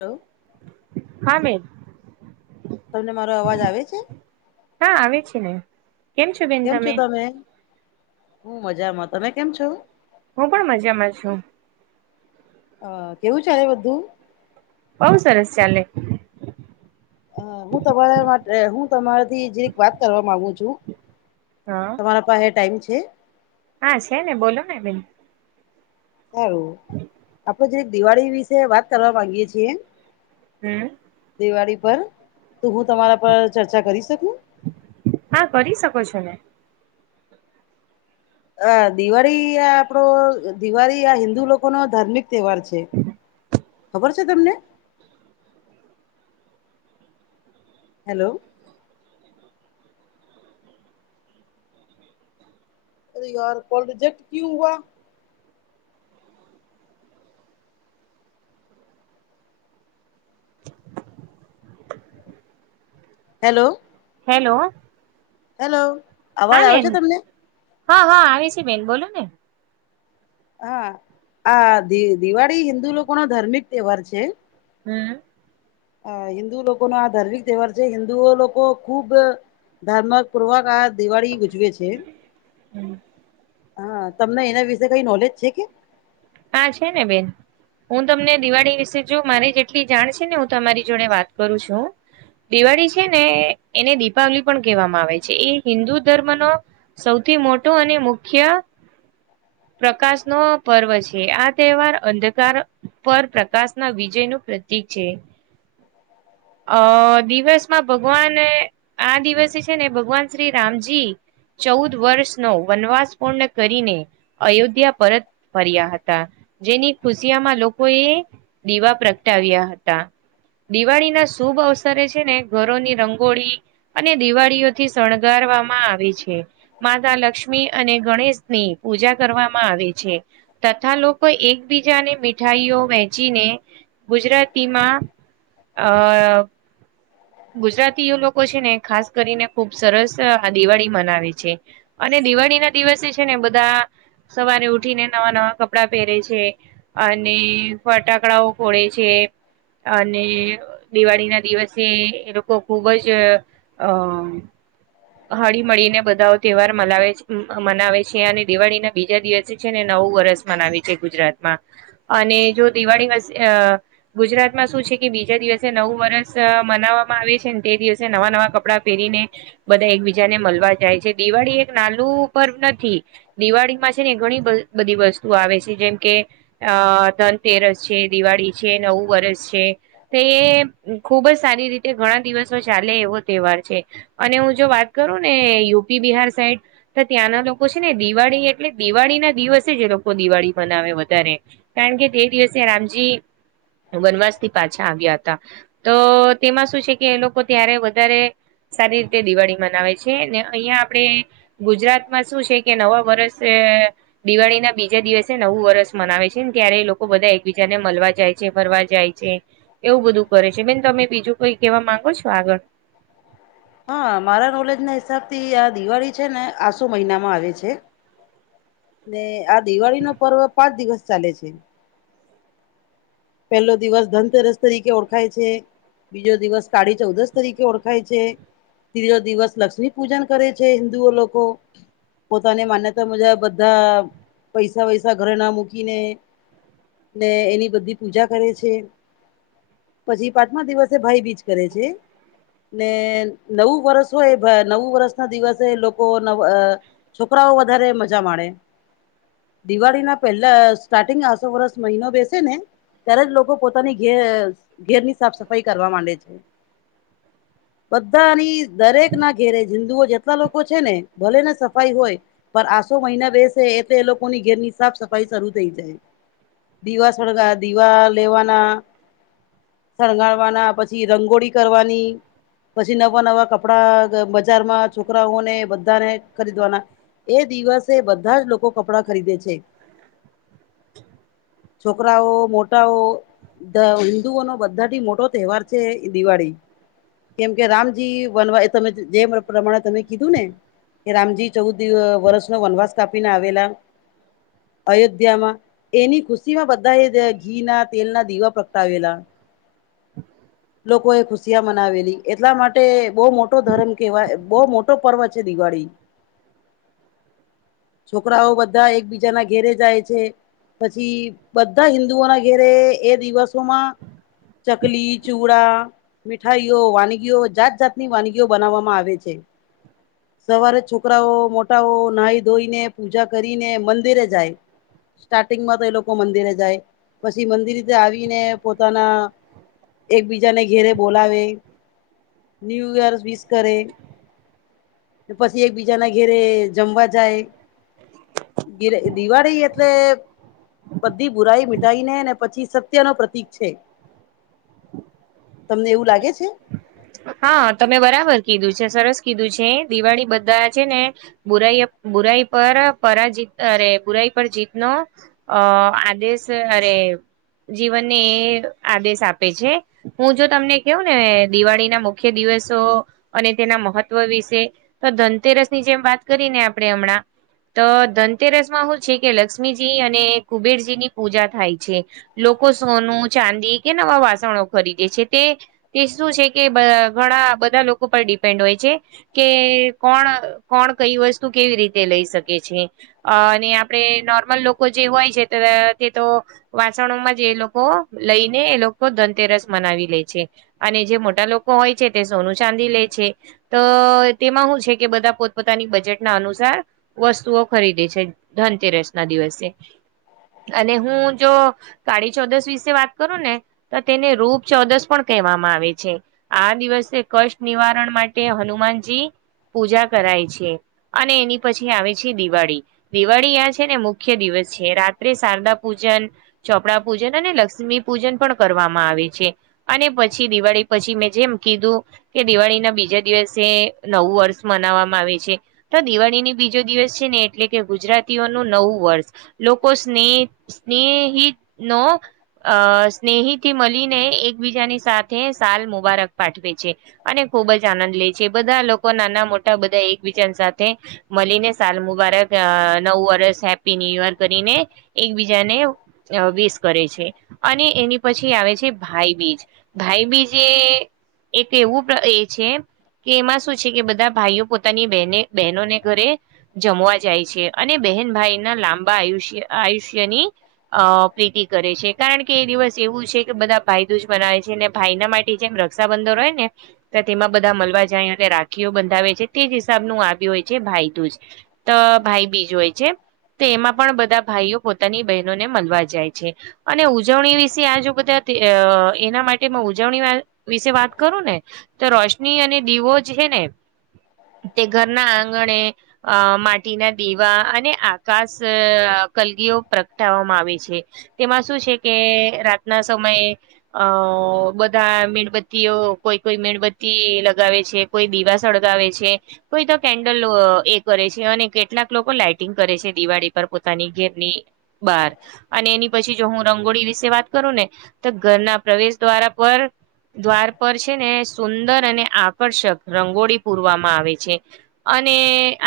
Hello હા મે તમને મારો અવાજ આવે છે. હા અી ચી ન કેમ છો તમે હું મજામાં તમે કેમ છો. હું પણ મજામાં છુ. અ કેવું છે, બધુ બઉ સરસ ચાલે અ હું તમારા માટે હું તમારાથી જે ર વાત કરવા માગુ છુ. હા તમારા પાસે ટાઈમ છે. હા છે ને બોલો ને બેન સારું આપડે જે દિવાળી વિશે વાત કરવા માંગીએે છીએ. હમ દિવાળી પર તો હું તમારા પર ચર્ચા કરી શકુ હા કરી શકો છો, ને અ દિવાળી આ આપડો દિવાળી આ હિન્દુ લોકો ન ધાર્મિક તહેવાર છે ખબર છે, તમને હેલો અ યાર કોલ રિજેક્ટ કુું હોવા. હેલો હેલો હેલો અવાજ આવે છે બેન તમને હા હા આવે છે બેન બોલો ને હા આ દિવાળી હિન્દુ લોકો નો ધાર્મિક તહેવાર છે. હમ હ હિન્દુ લોકો નો આ ધાર્મિક તહેવાર છે હિન્દુ લોકો ખુબ ધાર્મક પૂર્વક આ દિવાળી ગ ઉજવે છે. હમ હા તમને એના વિશે કઈ નોલેજ છે કે હા છે ને બેન હું તમને દિવાળી વિશે જો મારી જેટલી જાણ છે ને હું તમારી જોડે વાત કરું છુ. દિવાળી છે ને એને દીપાવલી પણ કહેવામાં આવે છે એ હિન્દુ ધર્મનો સૌથી મોટો અને મુખ્ય પ્રકાશ નો પર્વ છે. આ તહેવાર અંધકાર પર પ્રકાશ ના વિજય નું પ્રતીિક છે. અ દિવસમાં ભગવાન આ દિવસે છે ને ભગવાન શ્રી રામજી ચૌદ વર્ષ નો વનવાસ પૂર્ણ કરીને અયોધ્યા પરત ફર્યા હતા જેની ખુશિયામાં લોકોએ દીવા પ્રગટાવ્યા હતા દિવાળી ના શુભ અવસરે છે ને ઘરોની રંગોળી અને દિવાળીઓથી શણગારવામાં આવે છે માતા લક્ષ્મી અને ગણેશની પૂજા કરવામાં આવે છે તથા લોકો એકબીજાને મીઠાઈઓ વહેચીને ગુજરાતીમાં અ ગુજરાતી એ લોકો છે ને ખાસ કરીને ખુબ સરસ આ દિવાળી મનાવે છે અને દિવાળી ના દિવસે છે ને બધા સવારે ઉઠીને નવા નવા કપડા પહેરે છે અને ફટાકડાઓ ખોડે છે અને દિવાળી ના દિવસે એ લોકો ખુબ જ અ હળી મળીને બધા તહેવાર મ મનાવે છે અને દિવાળી ના બીજા દિવસે છે ને નવું વર્ષ મનાવી છે ગુજરાતમાં અને જો દિવાળી ગુજરાત માં શું છે કે બીજા દિવસે નવું વરષ મનાવવામાં આવે છે ને તે દિવસે નવા નવા કપડાં પેરીને બધા એકબીજાને મળવા જાય છે દિવાળી એક નાનુંુ પર્વ નથી દિવાળીમાં છે ને ઘણી બધી વસ્તુ આવે છે જેમ કે અ ધનતેર છે દિવાળી છે નવું વર્ષ છે તો એ ખુબ જ સારી રીતે ઘણા દિવસ ચાલે એવો તહેવાર છે અને હું જો વાત કરું ને યુપી બિહાર સાઈડ તો ત્યાંના લોકો છે ને દિવાળી એટલે દિવાળી ના દિવસે છે જે લોકો દિવાળી મનાવે વધારે કારણ કે તે દિવસે રામજી વનવાસ થી પાછા આવ્યા હતા તો તેમાં શું છે કે એ લોકો ત્યારે વધારે સારી રીતે દિવાળી મનાવે છે અહિયાં આપણેે ગુજરાતમાં શું છે કે નવા વરષ દિવાળી ના બીજા દિવસે નવું વરસ મનાવે છે ને ત્યારે લોકો બધા એકબીજા ને મળવા જાય છે ફરવા જાય છે એવું બધું કરે છે બેન તમે બીજું કઈ કહેવા માંગો છો આગળ હ હા મારા નોલેજ ના હિસાબથી આ દિવાળી છે ને આસો મહિનામાં આવે છે ને આ દિવાળી નો પર્વ પાંચ દિવસ ચાલે છે પેલો દિવસ ધનતેરસ તરીકે ઓળખાય છે બીજો દિવસ કાઢી ચૌદશ તરીકે ઓળખાય છે ત્રીજો દિવસ લક્ષ્મી પૂજન કરે છે હિન્દુઓ લોકો પોતાની માન્યતા મુજાબ બધા પૈસા વૈસા ઘરે ના મૂકીને ને એની બધી પૂજા કરે છે પછી પાંચમા દિવસે ભાઈ બીજ કરે છે ને નવું વરસ હોય નવું વર્ષ ના દિવસે લોકો નવ છોકરાઓ વધારે મજા માે દિવાળી ના પહેલા સ્ટાર્ટિંગ આસો વર્સ મહિનો બેસે ને ત્યારે જ લોકો પોતાની ઘે ઘેરની સાફ સફાઈ કરવા માંડે છે બધાની દરેક ના ઘેરે જિંદુઓ જેટલા લોકો છે ને ભલે ને સફાઈ હોય પર આસો મહિના બેસે એટલે એ લોકોની ઘેર ની સાફ સફાઈ શરૂ થઈ જાય. દીવા સળગા દીવા લેવાના. શણગારવાના પછી રંગોળી કરવાની. પછી નવા નવા કપડા બજારમાં છોકરાઓને બધાને ખરીદવાના એ દિવસે બધા જ લોકો કપડા ખરીદે છે છોકરાઓ મોટાઓ હિન્દુઓ નો બધાથી મોટો તહેવાર છે દિવાળી કેમ કે રામજી બનવા એ તમે જે પ્રમાણે તમે કીધું ને કે રામજી ચૌદ વર્ષનોો વનવાસ કાપીને આવેલા અયોધ્યામાં એની ખુશી માં બધા એ ઘી ના તેલ ના દીવા પ્રગટાવેલા. લોકો એ ખુશિયા મનાવેલી એટલા માટે બહુ મોટો ધર્મ કેવાય બહ મોટો પર્વ છે દિવાળી [inaudible] છોકરાઓ બધા એકબીજાના ઘેરે જાય છે પછી બધા હિ હિુ ના ઘેરે એ દિવસોમાં ચકલી ચુડા મીઠાઈઓ વાનગીઓ જાત જાતની વાનગીઓ બનાવવામાં આવે છે સવારે છોકરાઓ મોટાઓ નાઈ ધોઈને પૂજા કરીને મંદિરે જાય સ્ટાર્ટિંગમાં તો એ લોકો મંદિરે જાય પછી મંદિરીતે આવીને પોતાના એકબીજાને ઘેરે બોલાવે ન્યૂ યર વિશ કરે. પછી એકબીજાના ઘેરે જમવા જાય દિવાળી એટલે બધી બુરાઈ મી ને ને પછી સત્ય નો પ્રતીક છે તમને એવું લાગે છે? હા તમે બરાબર કીધું છે સરસ કીધું છે દિવાળી બધા છે ને બુરાઈ બુરાઈ પર પરાજત અરે બુરાઈ પર જીત નો અ આદેશ અરે જીવનને એ આદેશ આપે છે હું જો તમને કવું ને દિવાળી ના મુખ્ય દિવસો અને તેના મહત્વ વિશે તો ધનતેરસ ની જેમ વાત કરી ને આપણે હમણાં તો ધનતેરસ માં હું છે કે લક્ષ્મીજી અને કુબેરજી ની પૂજા થાય છે લોકો સોનું ચાંદી કે નવા વાસણો ખરીદે છે તે તે શું છે? કે ઘણા બધા લોકો પર ડિપેન્ડ હોય છે કે કોણ કોણ કઈ વસ્તુ કેવી રીતે લઈ શકે છે અ અને આપણેે નોર્મલ લોકો જે હોય છે તે તો વાસણોમાં જે એ લોકો લઈને એ લોકો ધનતેરસ મનાવી લે છે અને જે મોટ લોકો હોય છે તે સોનું ચાંદી લે છે તો તેમાં શું છે કે બધા પોતપોતાની બજેટના અનુસાર વસ્તુઓ ખરીદીે છે ધનતેરસ ના દિવસે અને હું જો કાળી ચૌદસ વિશે વાત કરું ને તો તેને રૂપ ચૌદસ પણ કહેવામાં આવે છે આ દિવસે કષ્ટ નિવારણ માટે હનુમાનજી પૂજા કરાય છે અને એની પછી આવે છે દિવાળી દિવાળી આ છે ને મુખ્ય દિવસ છે રાત્રે શારદા પૂજન ચોપડા પૂજન અને લક્ષ્મી પૂજન પણ કરવામાં આવે છે અને પછી દિવાળી પછી મેં જેમ કીધું કે દિવાળી ના બીજા દિવસે નવું વર્ષ મનાવવામાં આવે છે. તો દિવાળીની બીજો દિવસ છે ને એટલે કે ગુજરાતીઓનું નવું વર્ષ લોકો સ્નેહ સ્નેહી નો અ સ્નેહી થી મળીને એકબીજાની સાથે સાલ મુબારક પાઠવે છે. અને ખુબ જ આનંદ લે છે બધા લોકો નાના મોટા બધા એકબીજા સાથે મળીને સાલ મુબારક નવ વર્ષ હેપી ન્યુ યર કરીને એકબીજાને વસ કરે છે અને એની પછી આવે છે ભાઈબીજ ભાઈ બી કે એક એવું એ છે કે એમાં શું છે કે બધા ભાઈઓ પોતાની બહેને બહેનોને ઘરે જમવા જાય છે અને બહેન ભાઈ ના લાંબા આયુષ્ય આયુષ્યની અ પ્રીતિ કરે છે કારણ કે એ દિવસ એવું છે કે બધા ભાઈ દો જ મનાવે છે અને ભાઈના માટે જેમ રક્ષાબંધર હોય ને તો તેમાં બધા મળલવા જાય રાખીઓ બંધાવે છે તે જ હિસાબ નુ હોય છે ભાઈ તુંજ તો ભાઈ બીજ હોય છે તો એમાં પણ બધા ભાઈઓ પોતાની બહેનોને મળવા જાય છે અને ઉજવણી વિશે આજુ બધા એના માટેમાં ઉજવણી વિશે વાત કરું ને તો રોશની અને દીવો જે છેને. તે ઘરના આંગણે અ માટીના દેવા અને આકાશ કલગીઓ પ્રગટાવવામાં આવે છે. તેમાં શું છે, કે રાતના સમયે અ બધા મીણબત્તીઓ કોઈ કોઈ મીણબત્તી લગાવે છે કોઈ દીવા સળગાવે છે. કોઈ તો કેન્ડલ એ કરે છે, અને કેટલાક લોકો લાઈટ કરે છે દિવાળી પર પોતાની ઘેરની બહાર અને એની પછી જો હું રંગોળી વિશે વાત કરું ને તો ઘરના પ્રવેશ દ્વારા પર દ્વાર પર છે ને સુંદર અને આકર્ષક રંગોળી પૂરવામાં આવે છે. અને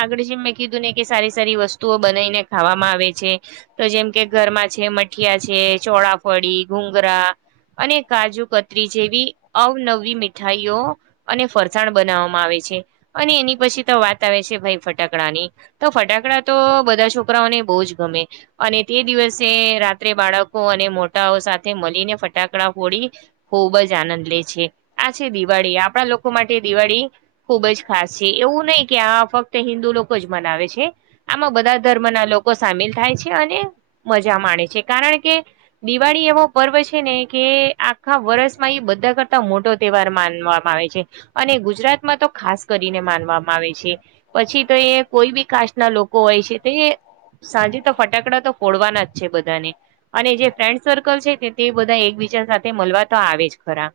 આગળ જેમ મેં કીધું ને કે સારી સારી વસ્તુઓ બનાવીને ખાવામાં આવે છે. તો જેમ કે ઘરમાં છે મઠિયા છે, ચોળાફળી ઘુંગરા અને કાજુ કતરી જેવી અવનવી મીઠાઈઓ અને ફરસાણ બનાવવામાં આવે છે. અને એની પછી તો વાત આવે છે, ભાઈ ફટાકડાની તો ફટાકડા તો બધા છોકરાઓને બહુ જ ગમે અને તે દિવસે રાત્રે બાળકો અને મોટાઓ સાથે મળીને ફટાકડા ફોડી ખૂબ જ આનંદ લે છે આ છે દિવાળી આપણા લોકો માટે દિવાળી ખુબજ ખાસ છે. એવું નહી કે આ ફક્ત હિન્દુ લોકો જ મનાવે છે આમાં બધા ધર્મ ના લોકો સામેલ થાય છે અને મજા માણે છે કારણ કે દિવાળી એવો પર્વ છેને, કે ખા વર્ષમાં એ બધા કરતા મોટો તહેવાર માનવામાં આવે છે. અને ગુજરાતમાં તો ખાસ કરીને માનવામાં આવે છે. પછી તો એ કોઈ બી કાસ્ટ ના લોકો હોય છે, તો એ સાંજે તો ફટાકડા તો ફડવાના જ છે, બધાને અને જે ફ્રેન્ડ સર્કલ છે, તે બધા એકબીજા સાથે મળવા તો આવે જ ખરા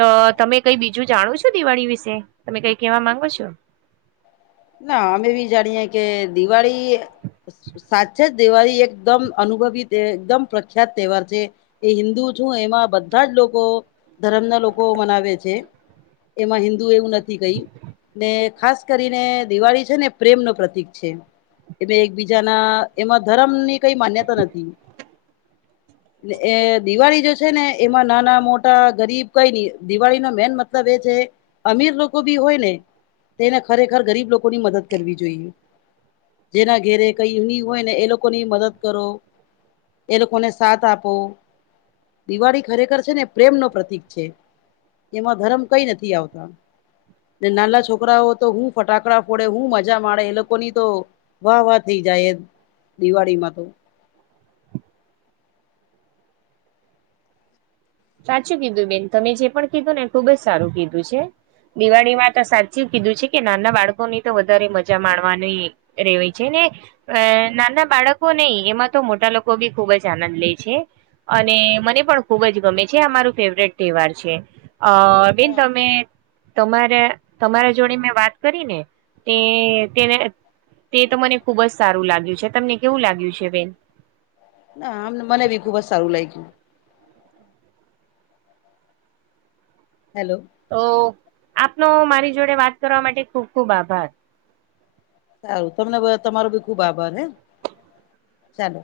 તો તમે કઈ બીજું જાણો છો દિવાળી વિશે તમે કઈ કેવા માંગો છો. ના અમે બી જાણીએ કે દિવાળી સાચે જ દિવાળી એકદમ અનુભવી એકદમ પ્રખ્યાત તહેવાર છે. એ હિન્દુ છું એમાં બધા જ લોકો ધરમ ના લોકો મનાવે છે, એમાં હિન્દુ એવું નથી કઈ ને ખાસ ખાસ કરીને દિવાળી છેને, પ્રેમ ન પ્રતિક છે એ એકબીજાના એમાં ધર્મ ની કઈ માન્યતા નથી એ દિવાળી જો છે ને એમાં નાના મોટા ગરીબ કઈ નઈ દિવાળી નો મેન મતલબ એ છે. અમીર લોકો બી હોય ને તેને ખરેખર ગરીબ લોકો ની મદદ કરવી જોઈએ. જેના ઘેરે કઈ હોય ને એ લોકો ની મદદ કરો એ લોકોને સાથ આપો દિવાળી ખરેખર છે ને પ્રેમ ન પ્રતિક છે. એમાં ધરમ કઈ નથી આવતા નાના છોકરાઓ તો હું ફટાકડા પડે હું મજા માે એ લોકોની તો વાહ વાહ થઈ જાય એ દિવાળીમાં તો સાચું કીધું બેન તમે જે પણ કીધું ને ખુબ જ સારું કીધું છે દિવાળી માં તો સાચી કીધું છે કે નાના બાળકો ની તો વધારે મજા માણવાનું એ રેવાય છે ને અ નાના બાળકો નહી એમાં તો મોટા લોકો બી ખુબ જ આનંદ લે છે અને મને પણ ખુબજ ગમે જે અમારું ફેવરેટ તહેવાર છે, અ બેન હા. તમે તમારા તમારા જોડે મેં વાત કરી ને તે તેને તે તો મને ખુબ જ સારું લાગ્યું છે તમને કેવું લાગ્યું છે, બેન ના આમ મને બી ખુબ જ સારું લાગ્યુ હેલો તો આપનો મારી જોડે વાત કરવા માટે ખુબ ખુબ આભાર સારું તમને તમારો બી ખુબ આભાર હે ચાલો